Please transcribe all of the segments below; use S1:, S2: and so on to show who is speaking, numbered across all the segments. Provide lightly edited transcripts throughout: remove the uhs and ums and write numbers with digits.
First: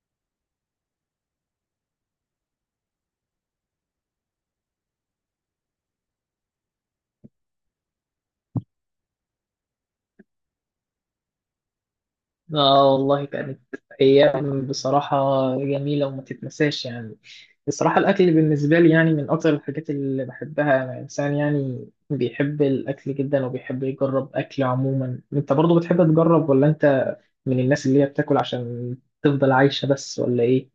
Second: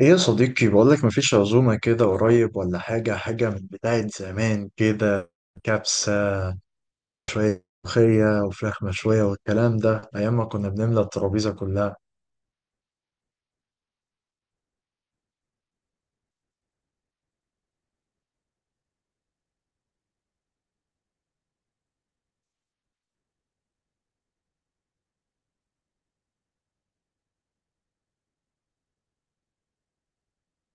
S1: ايه يا صديقي، بقولك مفيش عزومة كده قريب ولا حاجة حاجة من بتاعة زمان؟ كده كبسة، ملوخية وفراخ مشوية والكلام ده، أيام ما كنا بنملى الترابيزة كلها.
S2: اه والله كانت ايام بصراحه جميله وما تتنساش يعني. بصراحه الاكل بالنسبه لي يعني من اكتر الحاجات اللي بحبها، انا انسان يعني بيحب الاكل جدا وبيحب يجرب اكل عموما. انت برضو بتحب تجرب، ولا انت من الناس اللي هي بتاكل عشان تفضل عايشه بس، ولا ايه؟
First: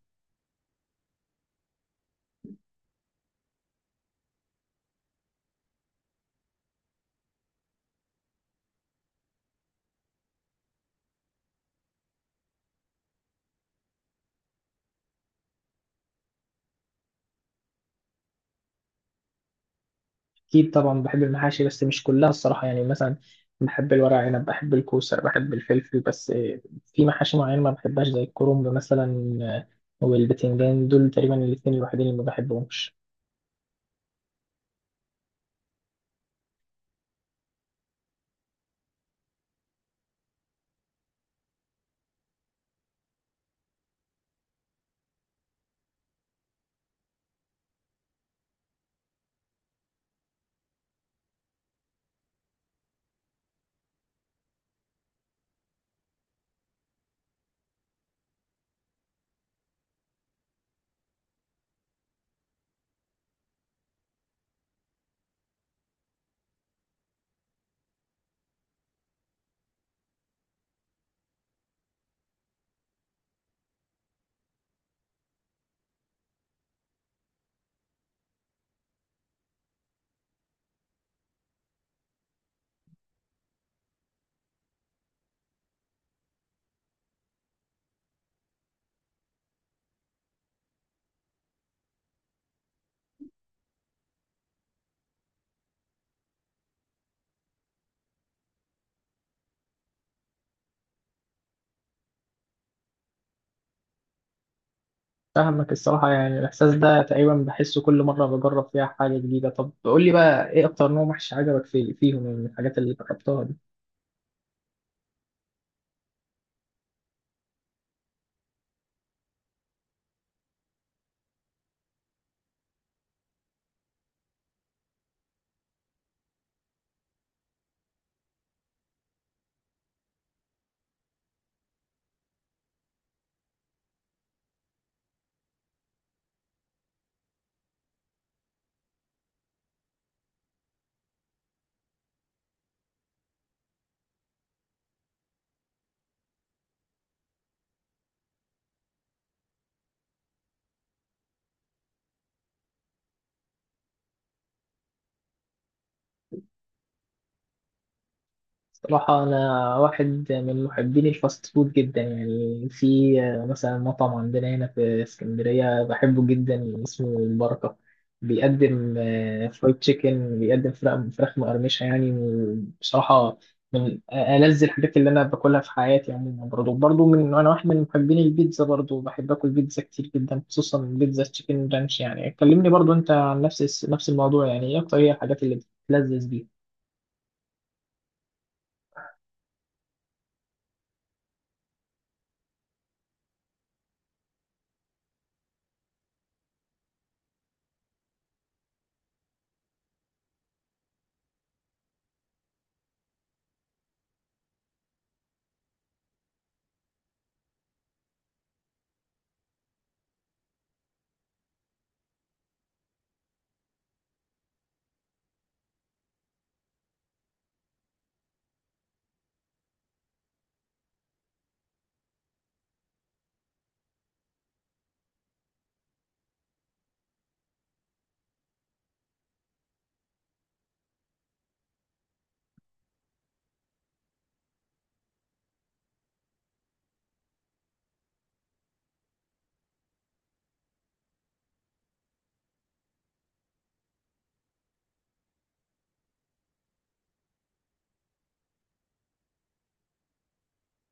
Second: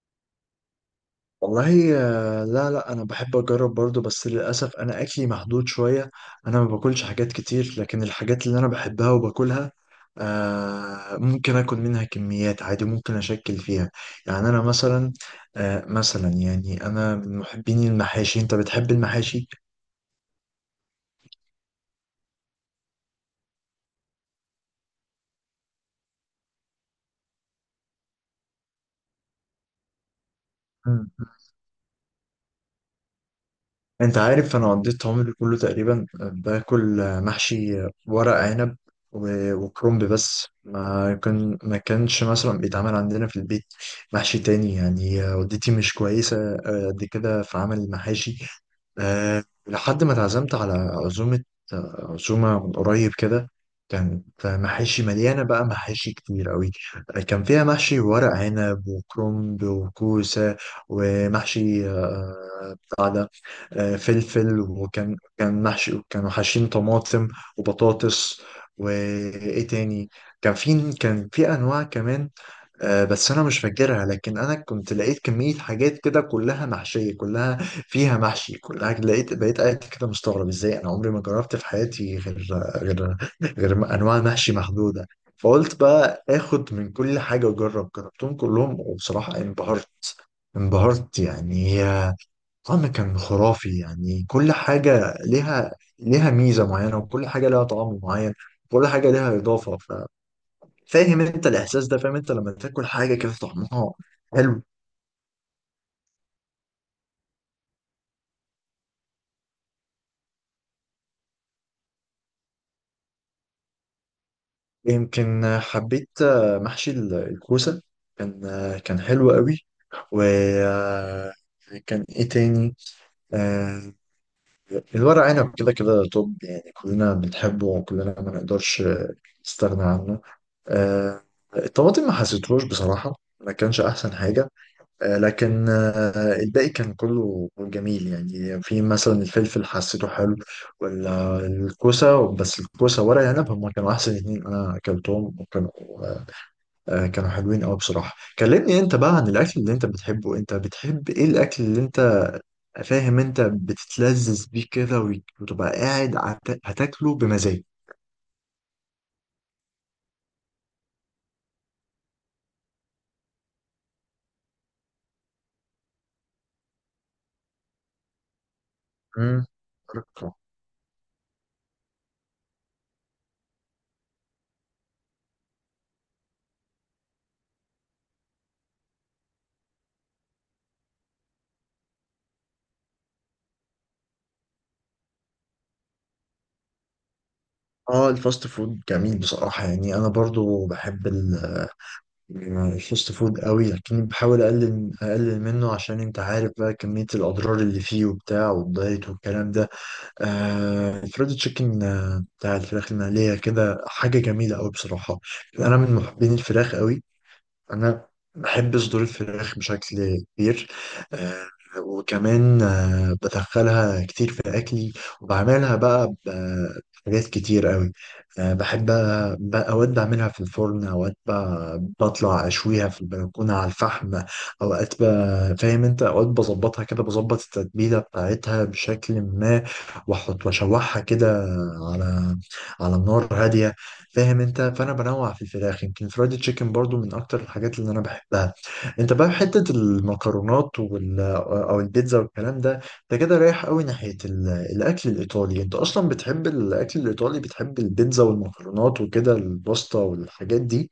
S1: والله، لا لا، أنا بحب أجرب برضو، بس للأسف أنا أكلي محدود شوية. أنا ما باكلش حاجات كتير، لكن الحاجات اللي أنا بحبها وباكلها، ممكن آكل منها كميات عادي، ممكن أشكل فيها. يعني أنا مثلا، يعني أنا من محبين المحاشي. أنت بتحب المحاشي؟
S2: أكيد طبعا بحب المحاشي بس مش كلها الصراحة، يعني مثلا بحب الورق عنب، بحب الكوسة، بحب الفلفل، بس في محاشي معينة ما بحبهاش زي الكرنب مثلا والبتنجان، دول تقريبا الاتنين الوحيدين اللي ما بحبهمش.
S1: انت عارف، انا قضيت عمري كله تقريبا باكل محشي ورق عنب وكرنب، بس ما كانش مثلا بيتعمل عندنا في البيت محشي تاني، يعني والدتي مش كويسة قد كده في عمل المحاشي. لحد ما اتعزمت على عزومة، عزومة من قريب كده. كانت محاشي مليانة، بقى محاشي كتير قوي. كان فيها محشي ورق عنب وكرنب وكوسة، ومحشي بتاع ده، فلفل، وكان محشي كانوا حاشين طماطم وبطاطس، وإيه تاني؟ كان في أنواع كمان. بس انا مش فاكرها، لكن انا كنت لقيت كمية حاجات كده، كلها محشية، كلها فيها محشي، كلها لقيت. بقيت قاعد كده مستغرب ازاي انا عمري ما جربت في حياتي غير غير انواع محشي محدودة. فقلت بقى اخد من كل حاجة واجرب، جربتهم كلهم وبصراحة انبهرت، انبهرت يعني، طعم كان خرافي يعني. كل حاجة ليها ميزة معينة، وكل حاجة ليها طعم معين، كل حاجة ليها إضافة. فاهم انت الاحساس ده؟ فاهم انت لما تاكل حاجه كده طعمها حلو؟
S2: فاهمك الصراحة، يعني الإحساس ده تقريبا بحسه كل مرة بجرب فيها حاجة جديدة. طب قول لي بقى، إيه أكتر نوع محشي عجبك في فيهم يعني، من الحاجات اللي جربتها دي؟
S1: يمكن حبيت محشي الكوسه، كان حلو قوي، وكان ايه تاني؟ آه، الورق عنب كده كده، طب يعني كلنا بنحبه، وكلنا ما نقدرش نستغنى عنه. آه، الطماطم ما حسيتهوش بصراحه، ما كانش احسن حاجه. لكن الباقي كان كله جميل، يعني في مثلا الفلفل حسيته حلو، والكوسة، بس الكوسة ورق العنب هما كانوا أحسن اتنين أنا أكلتهم، وكانوا آه، كانوا حلوين أوي بصراحة. كلمني أنت بقى عن الأكل اللي أنت بتحبه، أنت بتحب إيه الأكل اللي أنت، فاهم أنت، بتتلذذ بيه كده وتبقى قاعد هتاكله بمزاج؟
S2: صراحة أنا واحد من محبين الفاست فود جدا، يعني في مثلا مطعم عندنا هنا في اسكندرية بحبه جدا اسمه البركة، بيقدم
S1: مم.
S2: فرايد تشيكن، بيقدم فراخ مقرمشة يعني. بصراحة من ألذ الحاجات اللي أنا باكلها في حياتي عموما. برضه أنا واحد من محبين البيتزا، برضه بحب آكل بيتزا كتير جدا، خصوصا بيتزا تشيكن رانش. يعني كلمني برضه أنت عن نفس الموضوع، يعني إيه أكتر هي الحاجات اللي بتلذذ بيها؟
S1: اه، الفاست فود جميل بصراحة، يعني أنا برضو بحب الفاست فود قوي، لكن بحاول اقلل منه، عشان انت عارف بقى كمية الاضرار اللي فيه وبتاع والدايت والكلام ده. الفريد تشيكن، بتاع الفراخ المقلية كده، حاجة جميلة قوي بصراحة. انا من محبين الفراخ قوي. انا بحب صدور الفراخ بشكل كبير. آه، وكمان بدخلها كتير في اكلي، وبعملها بقى بحاجات كتير قوي. بحب اوقات بعملها في الفرن، اوقات بطلع اشويها في البلكونه على الفحم، اوقات فاهم انت؟ اوقات بظبطها كده، بظبط التتبيله بتاعتها بشكل ما، واحط واشوحها كده على على النار هاديه. فاهم انت؟ فانا بنوع في الفراخ. يمكن فرايد تشيكن برضو من اكتر الحاجات اللي انا بحبها. انت بقى حته المكرونات او البيتزا والكلام ده، انت كده رايح قوي ناحيه الاكل الايطالي. انت اصلا بتحب الاكل الايطالي؟ بتحب البيتزا والمكرونات وكده الباستا والحاجات دي؟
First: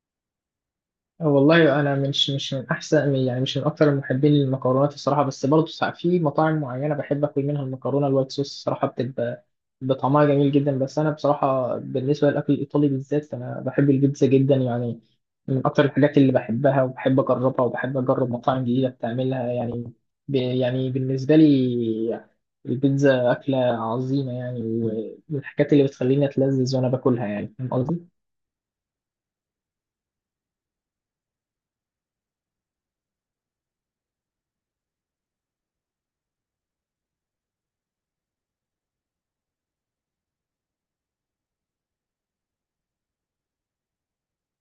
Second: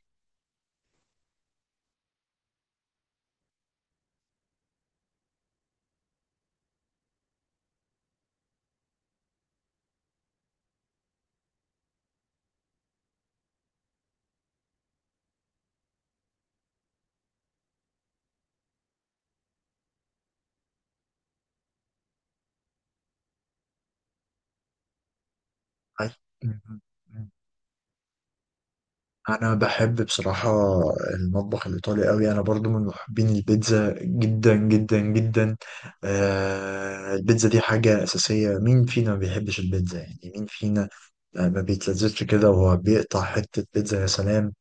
S2: والله انا مش من احسن، يعني مش من اكثر المحبين للمكرونات الصراحه، بس برضه ساعات في مطاعم معينه بحب اكل منها المكرونه الوايت صوص الصراحه، بتبقى بطعمها جميل جدا. بس انا بصراحه بالنسبه للاكل الايطالي بالذات، انا بحب البيتزا جدا يعني، من اكثر الحاجات اللي بحبها وبحب اجربها وبحب اجرب مطاعم جديده بتعملها يعني. يعني بالنسبه لي البيتزا اكله عظيمه يعني، ومن الحاجات اللي
S1: أي.
S2: بتخليني اتلذذ وانا باكلها يعني، فاهم قصدي؟
S1: انا بحب بصراحة المطبخ الايطالي قوي. انا برضو من محبين البيتزا جدا جدا جدا. البيتزا دي حاجة اساسية. مين فينا ما بيحبش البيتزا؟ يعني مين فينا ما بيتلذذش كده وهو بيقطع حتة بيتزا، يا سلام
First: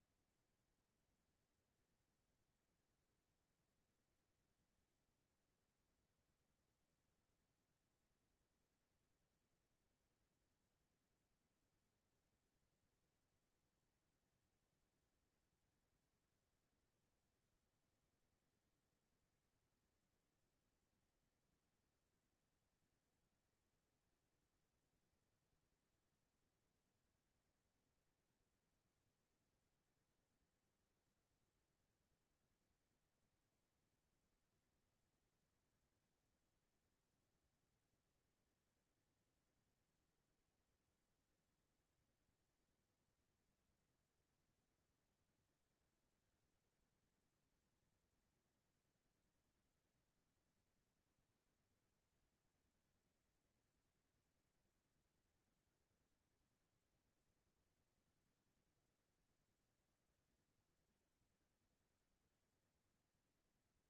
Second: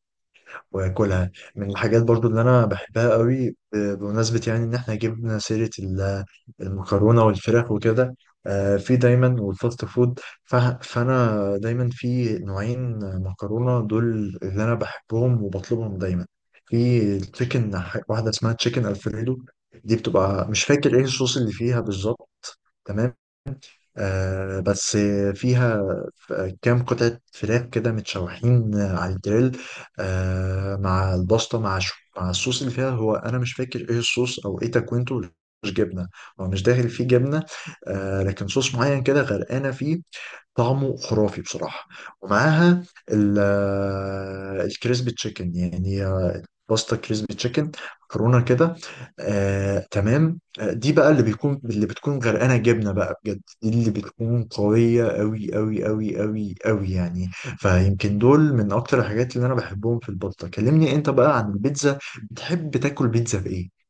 S1: واكلها. من الحاجات برضو اللي انا بحبها قوي، بمناسبة يعني ان احنا جبنا سيرة المكرونة والفراخ وكده، في دايما والفاست فود، ف- فانا دايما في نوعين مكرونة دول اللي انا بحبهم وبطلبهم دايما. في التشيكن، واحدة اسمها تشيكن الفريدو، دي بتبقى مش فاكر ايه الصوص اللي فيها بالظبط، تمام، بس فيها كام قطعة فراخ كده متشوحين على الجريل، مع البسطة، مع شو، مع الصوص اللي فيها. هو أنا مش فاكر إيه الصوص أو إيه تكوينته. مش جبنة، هو مش داخل فيه جبنة، لكن صوص معين كده غرقانة فيه، طعمه خرافي بصراحة. ومعاها ال- الكريسبي تشيكن يعني، باستا كريسبي تشيكن، مكرونة كده. تمام، دي بقى اللي بتكون غرقانة جبنة بقى بجد، دي اللي بتكون قوية أوي أوي أوي أوي أوي يعني. فيمكن دول من أكتر الحاجات اللي أنا بحبهم في الباستا. كلمني أنت بقى عن البيتزا، بتحب تاكل بيتزا بإيه؟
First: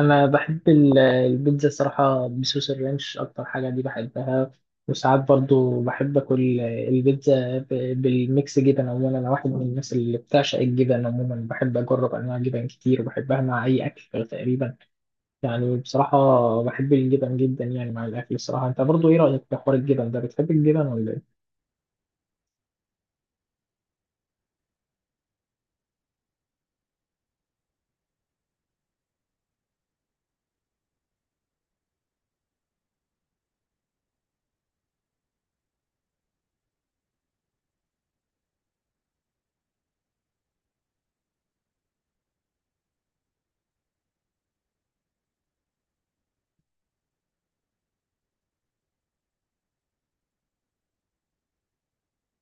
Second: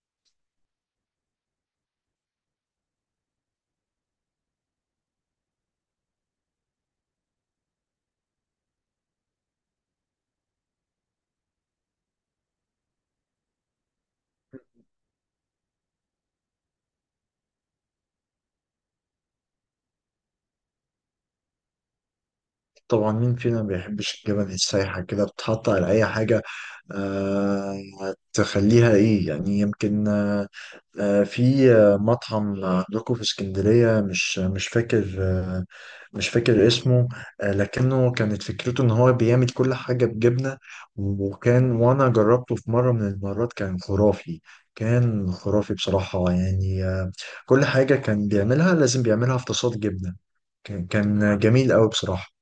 S2: انا بحب البيتزا صراحه بصوص الرانش، اكتر حاجه دي بحبها، وساعات برضو بحب اكل البيتزا بالميكس جبن. عموما انا واحد من الناس اللي بتعشق الجبن، عموما بحب اجرب انواع جبن كتير وبحبها مع اي اكل تقريبا يعني. بصراحه بحب الجبن جدا يعني مع الاكل الصراحه. انت برضو ايه رايك في حوار الجبن ده، بتحب الجبن ولا ايه؟
S1: طبعا، مين فينا ما بيحبش الجبن السايحة كده، بتحط على أي حاجة، آه تخليها إيه يعني؟ يمكن في مطعم عندكم في اسكندرية، مش فاكر، مش فاكر اسمه، لكنه كانت فكرته إن هو بيعمل كل حاجة بجبنة، وأنا جربته في مرة من المرات، كان خرافي، كان خرافي بصراحة يعني. كل حاجة كان بيعملها لازم بيعملها في تصاد جبنة. كان جميل أوي بصراحة.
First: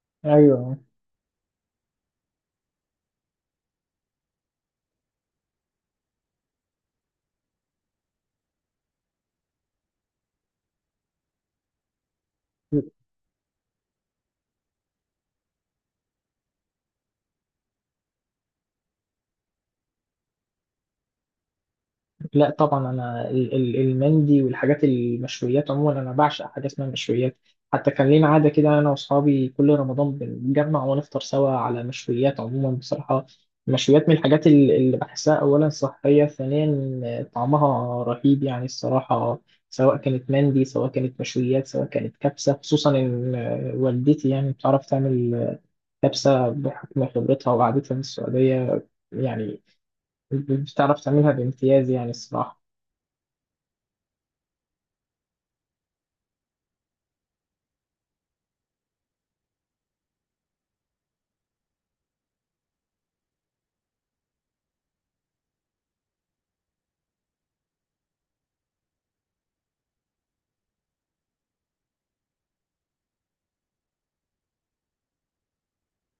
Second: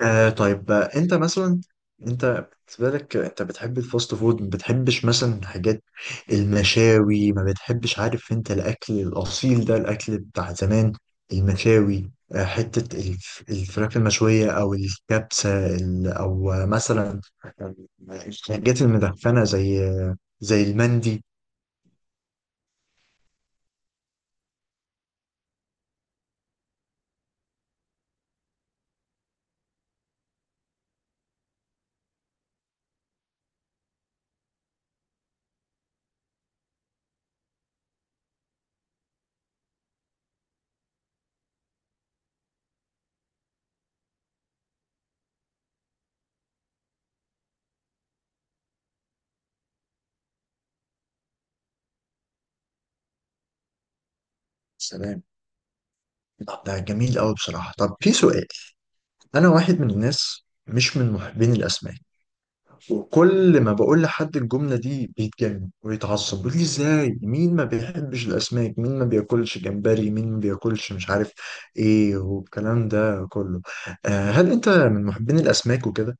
S1: طيب،
S2: ايوه.
S1: انت مثلا، انت بالنسبه لك انت بتحب الفاست فود، ما بتحبش مثلا حاجات المشاوي؟ ما بتحبش؟ عارف انت، الاكل الاصيل ده، الاكل بتاع زمان، المشاوي، حته الفراخ المشويه، او الكبسه، ال- او آه، مثلا الحاجات المدخنه زي المندي.
S2: لا طبعا، انا المندي والحاجات المشويات عموما انا بعشق، حاجه اسمها مشويات. حتى كان لينا عاده كده، انا واصحابي كل رمضان بنتجمع ونفطر سوا على مشويات. عموما بصراحه المشويات من الحاجات اللي بحسها اولا صحيه، ثانيا طعمها رهيب يعني الصراحه، سواء كانت مندي، سواء كانت مشويات، سواء كانت كبسه. خصوصا ان والدتي يعني بتعرف تعمل كبسه بحكم خبرتها وقعدتها من السعوديه، يعني بتعرف تعملها بامتياز يعني الصراحه.
S1: سلام. طب ده جميل قوي بصراحه. طب في سؤال، انا واحد من الناس مش من محبين الاسماك، وكل ما بقول لحد الجملة دي بيتجنن ويتعصب، بيقول لي ازاي؟ مين ما بيحبش الأسماك؟ مين ما بياكلش جمبري؟ مين ما بياكلش مش عارف ايه، والكلام ده كله. هل انت من محبين الأسماك وكده؟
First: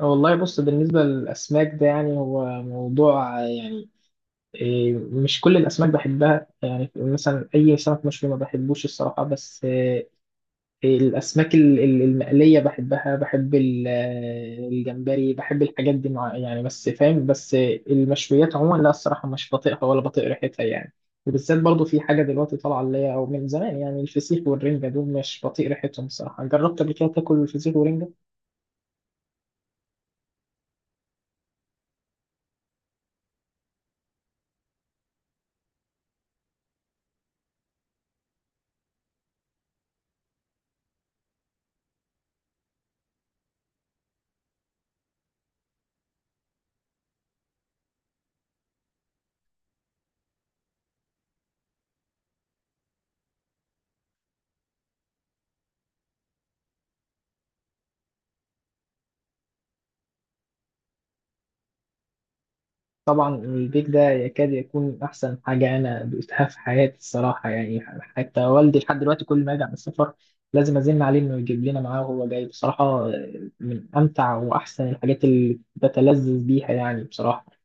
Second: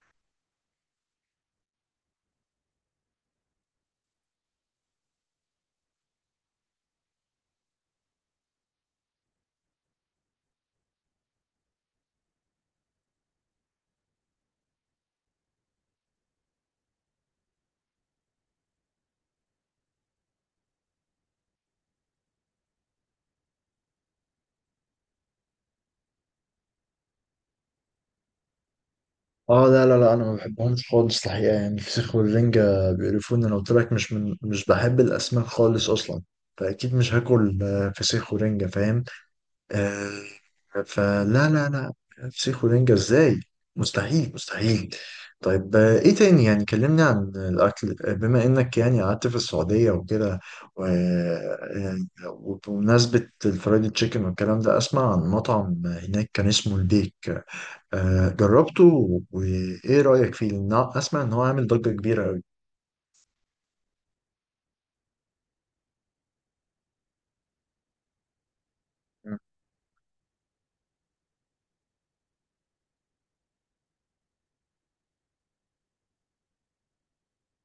S2: والله بص، بالنسبة للأسماك ده يعني هو موضوع يعني، مش كل الأسماك بحبها، يعني مثلا أي سمك مشوي ما بحبوش الصراحة، بس الأسماك المقلية بحبها، بحب الجمبري، بحب الحاجات دي مع يعني، بس فاهم، بس المشويات عموما لا الصراحة مش بطيقها ولا بطيق ريحتها يعني. وبالذات برضو في حاجة دلوقتي طالعة اللي هي، أو من زمان يعني، الفسيخ والرنجة، دول مش بطيق ريحتهم الصراحة. جربت قبل كده تاكل الفسيخ والرنجة؟
S1: اه، لا لا لا، انا ما بحبهمش خالص الحقيقة، يعني الفسيخ والرنجة بيقرفوني. انا قلت لك، مش بحب الأسماك خالص أصلا، فأكيد مش هاكل فسيخ ورنجة، فاهم؟ آه، فلا لا لا، فسيخ ورنجة ازاي؟ مستحيل مستحيل. طيب ايه تاني؟ يعني كلمني عن الاكل، بما انك يعني قعدت في السعودية وكده و- آه، وبمناسبة الفرايد تشيكن والكلام ده، اسمع عن مطعم هناك كان اسمه البيك، جربته وايه رأيك فيه؟ لأن اسمع ان هو عامل ضجة كبيرة قوي.
S2: طبعا البيك ده يكاد يكون أحسن حاجة أنا دوقتها في حياتي الصراحة يعني، حتى والدي لحد دلوقتي كل ما يرجع من السفر لازم أزن عليه إنه يجيب لنا معاه وهو جاي. بصراحة من أمتع وأحسن الحاجات اللي بتلذذ بيها يعني بصراحة.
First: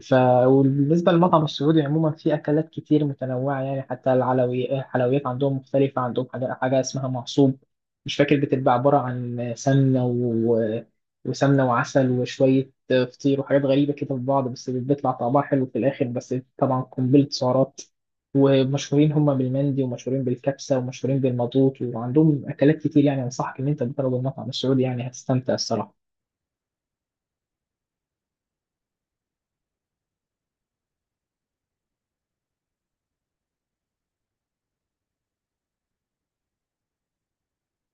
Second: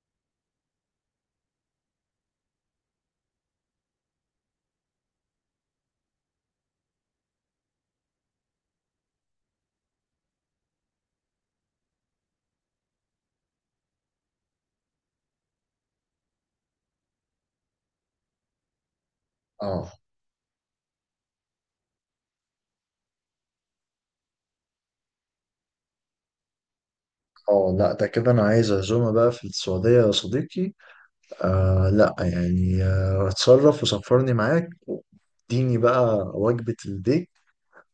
S2: ف وبالنسبة للمطعم السعودي عموما في أكلات كتير متنوعة يعني، حتى العلوي الحلويات عندهم مختلفة، عندهم حاجة اسمها معصوب، مش فاكر، بتبقى عبارة عن سمنة وسمنة وعسل وشوية فطير وحاجات غريبة كده في بعض، بس بيطلع طعمها حلو في الآخر، بس طبعا قنبلة سعرات. ومشهورين هم بالمندي،
S1: اه،
S2: ومشهورين بالكبسة، ومشهورين بالمضغوط، وعندهم أكلات كتير يعني. أنصحك إن أنت تجرب المطعم السعودي يعني، هتستمتع الصراحة.
S1: اه، لا، ده كده انا عايز عزومة بقى في السعودية يا صديقي. لا يعني، اتصرف وسفرني معاك، اديني بقى وجبة الديك،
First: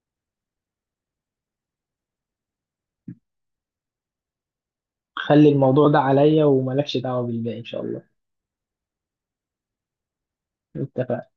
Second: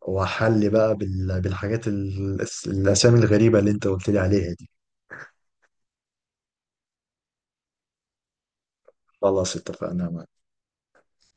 S1: وحل بقى بالحاجات الأسامي الغريبة اللي أنت قلت لي عليها دي.
S2: خلي الموضوع ده عليا وملكش دعوة بالباقي إن شاء الله.
S1: خلاص اتفقنا.
S2: اتفقنا.